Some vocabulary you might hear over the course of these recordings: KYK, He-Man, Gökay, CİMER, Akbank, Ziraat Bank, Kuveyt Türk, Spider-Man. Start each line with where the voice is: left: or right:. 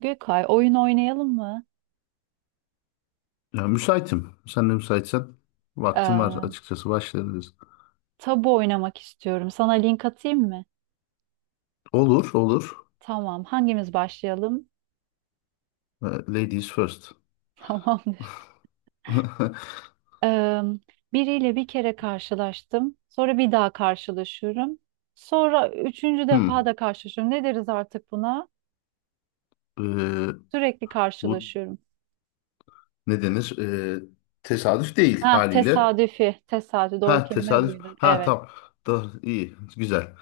right: Gökay, oyun oynayalım mı?
left: Ya, müsaitim. Sen de müsaitsen vaktim var
right: Ee,
left: açıkçası başlayabiliriz.
right: Tabu oynamak istiyorum. Sana link atayım mı?
left: Olur, olur.
right: Tamam. Hangimiz başlayalım?
left: Ladies first.
right: Tamamdır. Ee, Biriyle bir kere karşılaştım. Sonra bir daha karşılaşıyorum. Sonra üçüncü defa
left: Hmm.
right: da karşılaşıyorum. Ne deriz artık buna?
left: ee,
right: Sürekli
left: bu
right: karşılaşıyorum.
left: ne denir? Tesadüf değil
right: Ah,
left: haliyle.
right: tesadüfi. Tesadüf. Doğru
left: Ha,
right: kelime
left: tesadüf.
right: buydu.
left: Ha,
right: Evet.
left: tam. Da, iyi, güzel.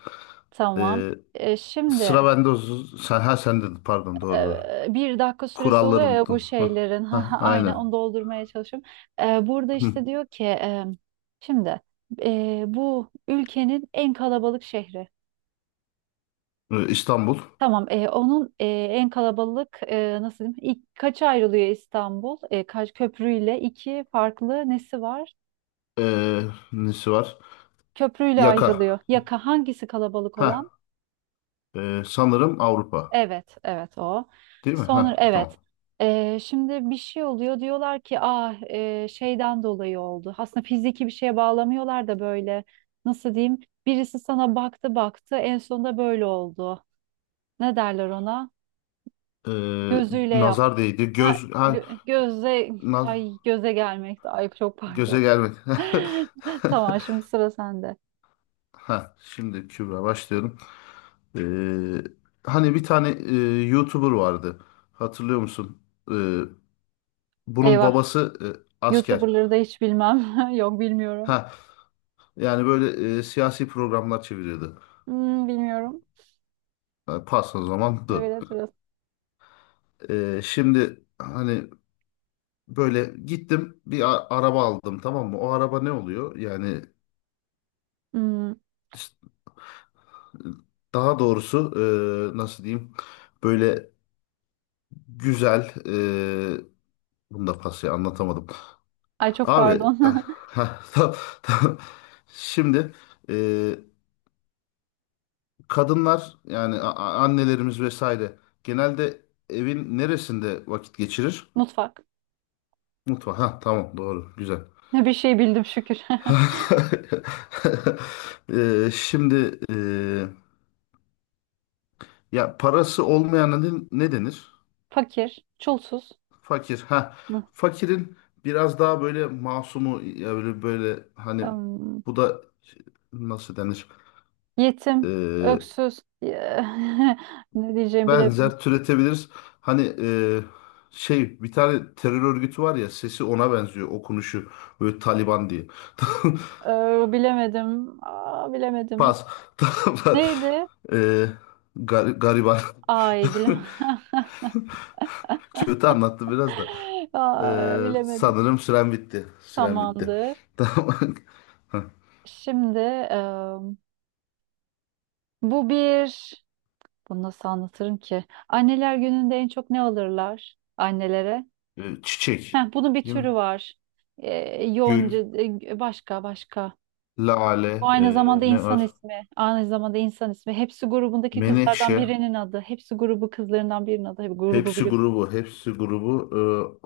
right: Tamam.
left: Ee, Sıra
right: Şimdi
left: bende. Sen, ha sende. Pardon, doğru doğru.
right: bir dakika süresi
left: Kuralları
right: oluyor ya bu
left: unuttum.
right: şeylerin.
left: Ha,
right: Ha,
left: ha,
right: ha, aynen
left: aynen.
right: onu doldurmaya çalışıyorum. Burada
left: Hmm.
right: işte diyor ki şimdi bu ülkenin en kalabalık şehri.
left: İstanbul.
right: Tamam, onun en kalabalık, nasıl diyeyim, ilk, kaça ayrılıyor İstanbul? Kaç köprüyle iki farklı nesi var?
left: Ee, Nesi var?
right: Köprüyle
left: Yaka.
right: ayrılıyor. Yaka hangisi kalabalık olan?
left: Ha, sanırım Avrupa.
right: Evet, evet o.
left: Değil mi?
right: Sonra
left: Ha,
right: evet.
left: tamam.
right: Şimdi bir şey oluyor, diyorlar ki ah, şeyden dolayı oldu. Aslında fiziki bir şeye bağlamıyorlar da böyle, nasıl diyeyim? Birisi sana baktı baktı en sonunda böyle oldu. Ne derler ona?
left: Ee,
right: Gözüyle yaptı.
left: Nazar değdi.
right: Ha,
left: Göz ha,
right: göze,
left: naz,
right: ay göze gelmekti. Ay çok pardon.
left: göze gelmedi.
right: Tamam, şimdi sıra sende.
left: Ha, şimdi Kübra başlıyorum. Ee, Hani bir tane YouTuber vardı. Hatırlıyor musun? Ee, Bunun
right: Eyvah.
left: babası asker.
right: YouTuber'ları da hiç bilmem. Yok, bilmiyorum.
left: Ha, yani böyle siyasi programlar çeviriyordu.
right: Hmm, bilmiyorum.
left: Ha, pas o zaman dur.
right: Evet, evet.
left: Şimdi hani böyle gittim bir araba aldım, tamam mı? O araba ne oluyor? Yani
right: Hmm.
left: daha doğrusu, nasıl diyeyim? Böyle güzel bunu da pası anlatamadım.
right: Ay çok
left: Abi
right: pardon.
left: ah, heh, tam. Şimdi e, kadınlar yani annelerimiz vesaire genelde evin neresinde vakit geçirir?
right: Mutfak.
left: Mutfağı. Ha, tamam, doğru, güzel.
right: Bir şey bildim şükür.
left: E, şimdi ya parası olmayana ne denir?
right: Fakir, çulsuz.
left: Fakir. Ha.
right: Hı.
left: Fakirin biraz daha böyle masumu ya, böyle hani
right: Am,
left: bu da nasıl denir?
right: yetim,
left: Ee,
right: öksüz. Ne diyeceğimi bilemedim.
left: Benzer türetebiliriz. Hani şey, bir tane terör örgütü var ya, sesi ona benziyor, okunuşu böyle Taliban diye.
right: Bilemedim. Aa, bilemedim.
left: Pas. Tamam.
right: Neydi?
left: Ee, Gariban.
right: Ay bilemedim.
left: Kötü anlattı biraz da.
right: Ay, bilemedim.
left: Sanırım süren bitti. Süren bitti.
right: Tamamdır.
left: Tamam. Ha,
right: Şimdi em, bu bir... Bunu nasıl anlatırım ki? Anneler gününde en çok ne alırlar annelere?
left: e, çiçek.
right: Heh, bunun bir
left: Değil
right: türü
left: mi?
right: var. Yonca,
left: Gül,
right: başka, başka.
left: lale,
right: Bu aynı
left: e,
right: zamanda
left: ne
right: insan
left: var?
right: ismi. Aynı zamanda insan ismi. Hepsi grubundaki kızlardan
left: Menekşe.
right: birinin adı. Hepsi grubu kızlarından birinin adı. Hep grubu
left: Hepsi
right: biliyorum.
left: grubu. Hepsi grubu.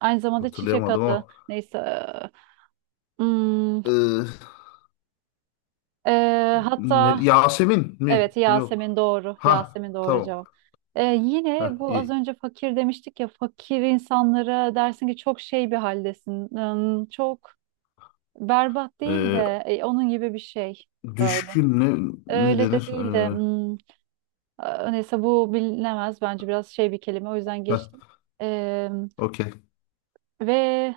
right: Aynı zamanda çiçek
left: Hatırlayamadım
right: adı.
left: ama.
right: Neyse. Hmm,
left: E,
right: Hatta
left: Yasemin mi?
right: evet, Yasemin
left: Yok.
right: doğru.
left: Ha,
right: Yasemin doğru
left: tamam.
right: cevap. Yine
left: Ha,
right: bu, az
left: iyi.
right: önce fakir demiştik ya. Fakir insanlara dersin ki çok şey bir haldesin. Çok berbat değil
left: E,
right: de onun gibi bir şey. Böyle.
left: düşkün ne, ne
right: Öyle de
left: denir?
right: değil de.
left: E,
right: Neyse bu bilinemez. Bence biraz şey bir kelime. O yüzden
left: heh,
right: geçtim. Ee,
left: okey.
right: Ve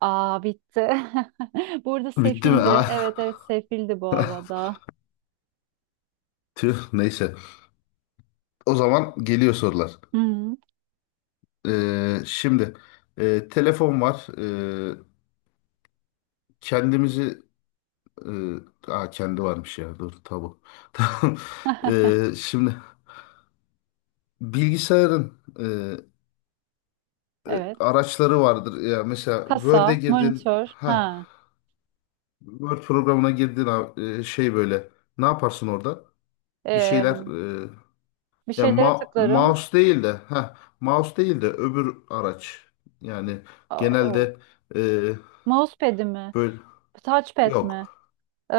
right: aa bitti. Burada
left: Bitti mi?
right: sefildi.
left: Ah.
right: Evet, evet sefildi bu arada.
left: Tüh, neyse. O zaman geliyor sorular.
right: Hı,
left: E, Şimdi telefon var. Kendimizi Ee, aa, kendi varmış ya. Dur, tabu. Tamam. Şimdi bilgisayarın e,
right: evet.
left: araçları vardır. Ya mesela Word'e
right: Kasa,
left: girdin.
right: monitör.
left: Ha,
right: Ha.
left: Word programına girdin abi, şey böyle. Ne yaparsın orada? Bir şeyler
right: Ee,
left: e,
right: Bir
left: ya
right: şeylere tıklarım.
left: mouse değil de, ha mouse değil de öbür araç. Yani
right: Aa, o.
left: genelde e,
right: Mousepad'i mi?
left: böyle
right: Touchpad mi?
left: yok.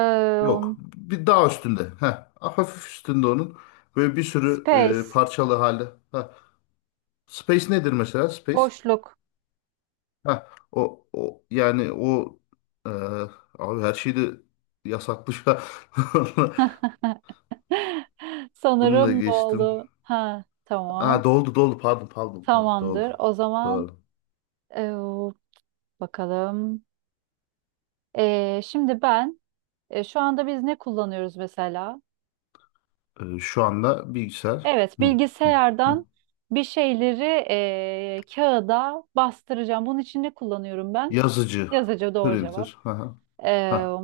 right: Ee,
left: Yok. Bir daha üstünde. Ha, hafif üstünde onun. Böyle bir sürü
right: Space.
left: parçalı hali. Space nedir mesela? Space.
right: Boşluk.
left: Ha, o yani o e, abi her şey de yasaklı şu an. Bununla
right: Sanırım
left: geçtim.
right: doldu. Ha, tamam.
left: Ha, doldu doldu, pardon, doldu.
right: Tamamdır. O zaman
left: Doğru.
right: bakalım. Şimdi ben, şu anda biz ne kullanıyoruz mesela?
left: Şu anda bilgisayar
right: Evet,
left: mı? Hı, hı.
right: bilgisayardan bir şeyleri kağıda bastıracağım. Bunun için ne kullanıyorum ben?
left: Yazıcı.
right: Yazıcı doğru cevap.
left: Printer. Ha, ha.
right: Ee,
left: Ha.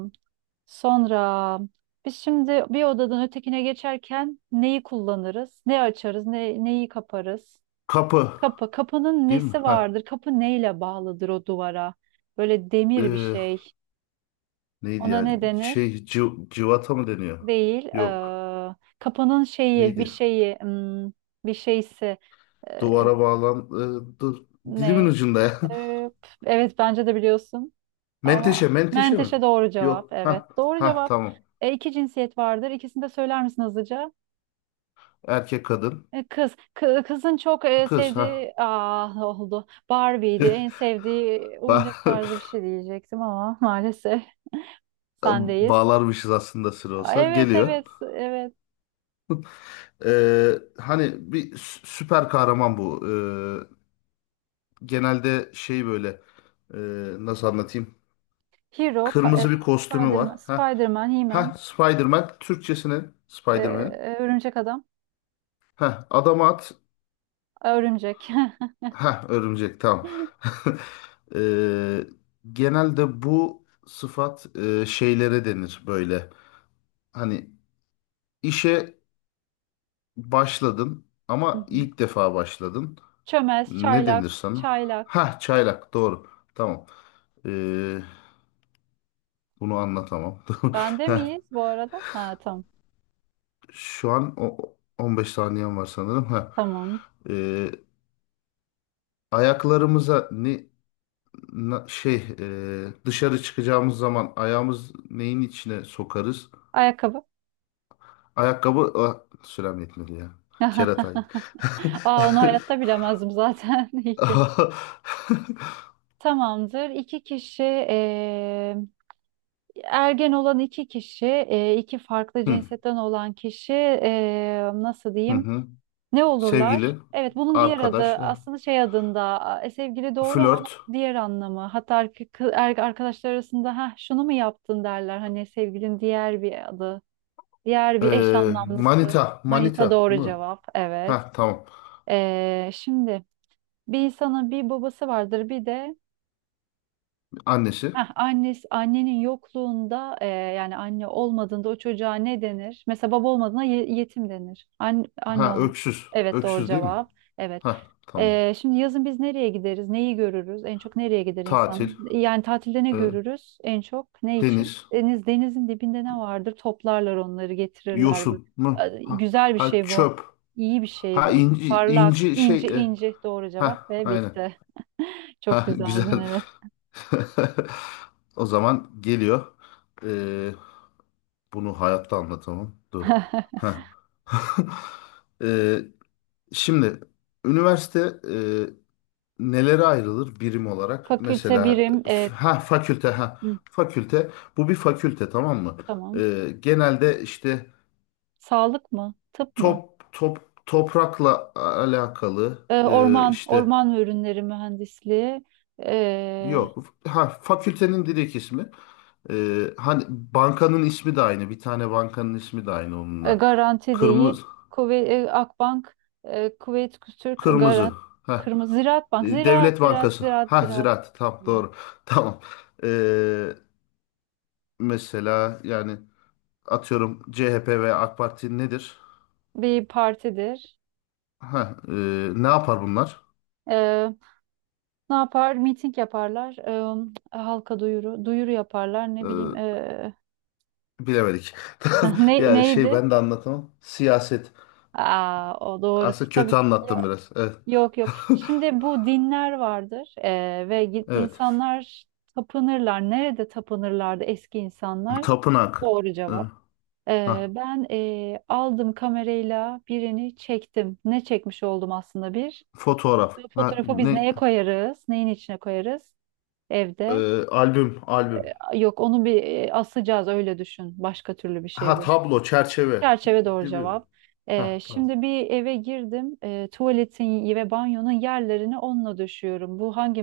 right: Sonra biz şimdi bir odadan ötekine geçerken neyi kullanırız? Ne açarız? Neyi kaparız?
left: Kapı
right: Kapı. Kapının
left: değil mi?
right: nesi
left: Ha.
right: vardır? Kapı neyle bağlıdır o duvara? Böyle demir bir
left: E,
right: şey.
left: neydi
right: Ona
left: ya?
right: ne denir?
left: Şey, civata mı deniyor?
right: Değil.
left: Yok.
right: Kapanın şeyi, bir
left: Neydi?
right: şeyi, bir şeysi, eee,
left: Duvara bağlan... e, dur. Dilimin
right: ne?
left: ucunda ya.
right: Eee, evet, bence de biliyorsun ama
left: Menteşe, menteşe mi?
right: menteşe doğru cevap.
left: Yok.
right: Evet,
left: Ha,
right: doğru
left: ha,
right: cevap.
left: tamam.
right: E, iki cinsiyet vardır. İkisini de söyler misin hızlıca?
left: Erkek, kadın,
right: E, kız, kızın çok
left: kız. Ha.
right: sevdiği, ah oldu. Barbie'ydi. En sevdiği
left: Ba-
right: oyuncak tarzı bir şey diyecektim ama maalesef sendeyiz.
left: Bağlarmışız aslında sıra
right: Aa,
left: olsa.
right: evet,
left: Geliyor.
right: evet, evet.
left: Hani bir süper kahraman bu. Genelde şey böyle, e, nasıl anlatayım?
right: Hero,
left: Kırmızı bir kostümü var.
right: Spider-Man,
left: Ha.
right: Spider-Man, He-Man.
left: Ha, Spider-Man, Türkçesine Spider-Man'in.
right: Örümcek adam.
left: Ha, adam at.
right: Örümcek.
left: Ha, örümcek, tamam. Eee, genelde bu sıfat şeylere denir böyle. Hani işe başladın
right: Hı
left: ama
right: hı.
left: ilk defa başladın.
right: Çömez,
left: Ne denir
right: çaylak,
left: sana?
right: çaylak.
left: Ha, çaylak, doğru. Tamam. Eee, Bunu anlatamam.
right: Bende
left: Heh,
right: miyiz bu arada? Ha tamam.
left: şu an o, 15 saniyem var sanırım. Ha.
right: Tamam.
left: Eee, Ayaklarımıza ne şey dışarı çıkacağımız zaman ayağımız neyin içine sokarız?
right: Ayakkabı.
left: Ayakkabı ah, sürem yetmedi ya. Kerataydı.
right: Aa, onu hayatta bilemezdim zaten. İyi ki. Tamamdır. İki kişi, ergen olan iki kişi, iki farklı
left: Hı,
right: cinsetten olan kişi, nasıl
left: hı
right: diyeyim?
left: hı.
right: Ne olurlar?
left: Sevgili,
right: Evet, bunun diğer adı
left: arkadaş, ha.
right: aslında şey adında, sevgili doğru ama onun
left: Flört,
right: diğer anlamı. Hatta arkadaşlar arasında ha şunu mu yaptın derler. Hani sevgilin diğer bir adı, diğer
left: e,
right: bir eş anlamlısı.
left: manita,
right: Manita
left: manita
right: doğru
left: mı?
right: cevap. Evet.
left: Ha, tamam.
right: E, şimdi bir insanın bir babası vardır, bir de,
left: Annesi.
right: heh, annesi, annenin yokluğunda, yani anne olmadığında o çocuğa ne denir? Mesela baba olmadığında yetim denir. Anne, anne
left: Ha,
right: olmadı.
left: öksüz.
right: Evet, doğru
left: Öksüz değil mi?
right: cevap. Evet.
left: Ha, tamam.
right: E, şimdi yazın biz nereye gideriz? Neyi görürüz? En çok nereye gider insanlar?
left: Tatil,
right: Yani tatilde ne
left: e,
right: görürüz? En çok ne
left: deniz,
right: için? Deniz, denizin dibinde ne vardır? Toplarlar onları getirirler. Bu.
left: yosun mu?
right: E,
left: Ha,
right: güzel bir
left: ha,
right: şey bu.
left: çöp.
right: İyi bir şey
left: Ha,
right: bu.
left: inci
right: Parlak,
left: inci şey
right: ince ince doğru cevap
left: ha,
right: ve
left: aynen.
right: bitti. Çok
left: Ha, güzel.
right: güzeldin, evet.
left: O zaman geliyor. Ee, Bunu hayatta anlatamam. Dur. Ha. Ee, Şimdi üniversite e, nelere ayrılır birim olarak?
right: Fakülte
left: Mesela
right: birim,
left: ha fakülte ha
right: hı.
left: fakülte. Bu bir fakülte tamam mı?
right: Tamam.
left: Genelde işte
right: Sağlık mı? Tıp mı?
left: toprakla alakalı
right: Orman,
left: işte
right: orman ve ürünleri mühendisliği. Ee,
left: yok. Ha, fakültenin direkt ismi. Hani bankanın ismi de aynı. Bir tane bankanın ismi de aynı onunla.
right: Garanti değil.
left: Kırmızı.
right: Kuvvet, Akbank, Kuveyt Türk,
left: Kırmızı.
right: Garanti,
left: Ha,
right: Kırmızı Ziraat Bank,
left: e,
right: Ziraat,
left: Devlet
right: Ziraat,
left: Bankası.
right: Ziraat,
left: Ha,
right: Ziraat.
left: Ziraat. Tamam,
right: Evet.
left: doğru. Tamam. Ee, Mesela yani atıyorum, CHP ve AK Parti nedir?
right: Bir partidir.
left: Ha, e, ne yapar bunlar?
right: Ee, Ne yapar? Miting yaparlar. Halka duyuru, duyuru yaparlar. Ne bileyim.
left: Ee, Bilemedik. Ya, şey,
right: Neydi?
left: ben de anlatamam. Siyaset.
right: Aa, o doğru.
left: Aslında kötü
right: Tabii.
left: anlattım biraz. Evet.
right: Yok, yok. Şimdi bu dinler vardır ve
left: Evet.
right: insanlar tapınırlar. Nerede tapınırlardı eski insanlar?
left: Tapınak.
right: Doğru
left: Ee,
right: cevap.
left: Ha,
right: Ben aldım, kamerayla birini çektim. Ne çekmiş oldum aslında bir?
left: fotoğraf.
right: Bu
left: Ha,
right: fotoğrafı biz
left: ne?
right: neye koyarız? Neyin içine koyarız? Evde.
left: Albüm.
right: Yok, onu bir asacağız, öyle düşün. Başka türlü bir şey
left: Ha,
right: bu.
left: tablo, çerçeve.
right: Çerçeve doğru
left: Değil mi?
right: cevap.
left: Ha, tamam.
right: Şimdi bir eve girdim. Tuvaletin ve banyonun yerlerini onunla döşüyorum. Bu hangi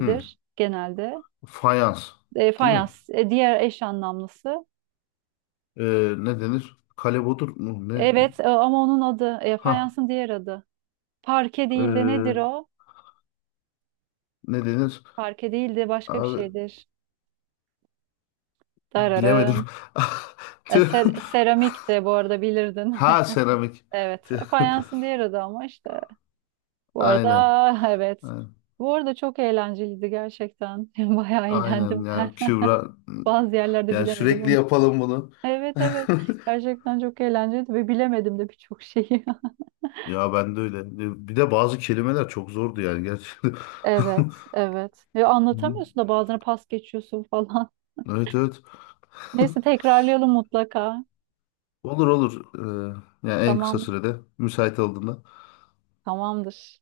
left: Hı.
right: genelde?
left: Fayans. Değil mi?
right: Fayans. Diğer eş anlamlısı.
left: Ne denir? Kalebodur mu? Ne?
right: Evet, ama onun adı,
left: Ha,
right: fayansın diğer adı. Parke değil de nedir
left: ee,
right: o?
left: ne denir?
right: Parke değil de başka bir
left: Abi,
right: şeydir.
left: bilemedim.
right: Dararın. E,
left: Tüh.
right: seramik de bu arada bilirdin.
left: Ha, seramik.
right: Evet.
left: Tüh.
right: Fayansın diğer adı ama işte. Bu
left: Aynen.
right: arada evet.
left: Aynen.
right: Bu arada çok eğlenceliydi gerçekten. Bayağı
left: Aynen
right: eğlendim ben.
left: yani Kübra,
right: Bazı yerlerde
left: yani
right: bilemedim
left: sürekli
right: onu.
left: yapalım bunu.
right: Evet, evet. Gerçekten çok eğlenceliydi ve bilemedim de birçok şeyi.
left: Ya, ben de öyle. Bir de bazı kelimeler çok zordu yani, gerçi.
right: Evet, evet. Ve
left: Hı.
right: anlatamıyorsun da bazen pas geçiyorsun falan.
left: Evet, evet.
right: Neyse tekrarlayalım mutlaka.
left: Olur, olur. Yani en kısa
right: Tamam,
left: sürede müsait olduğunda.
right: tamamdır.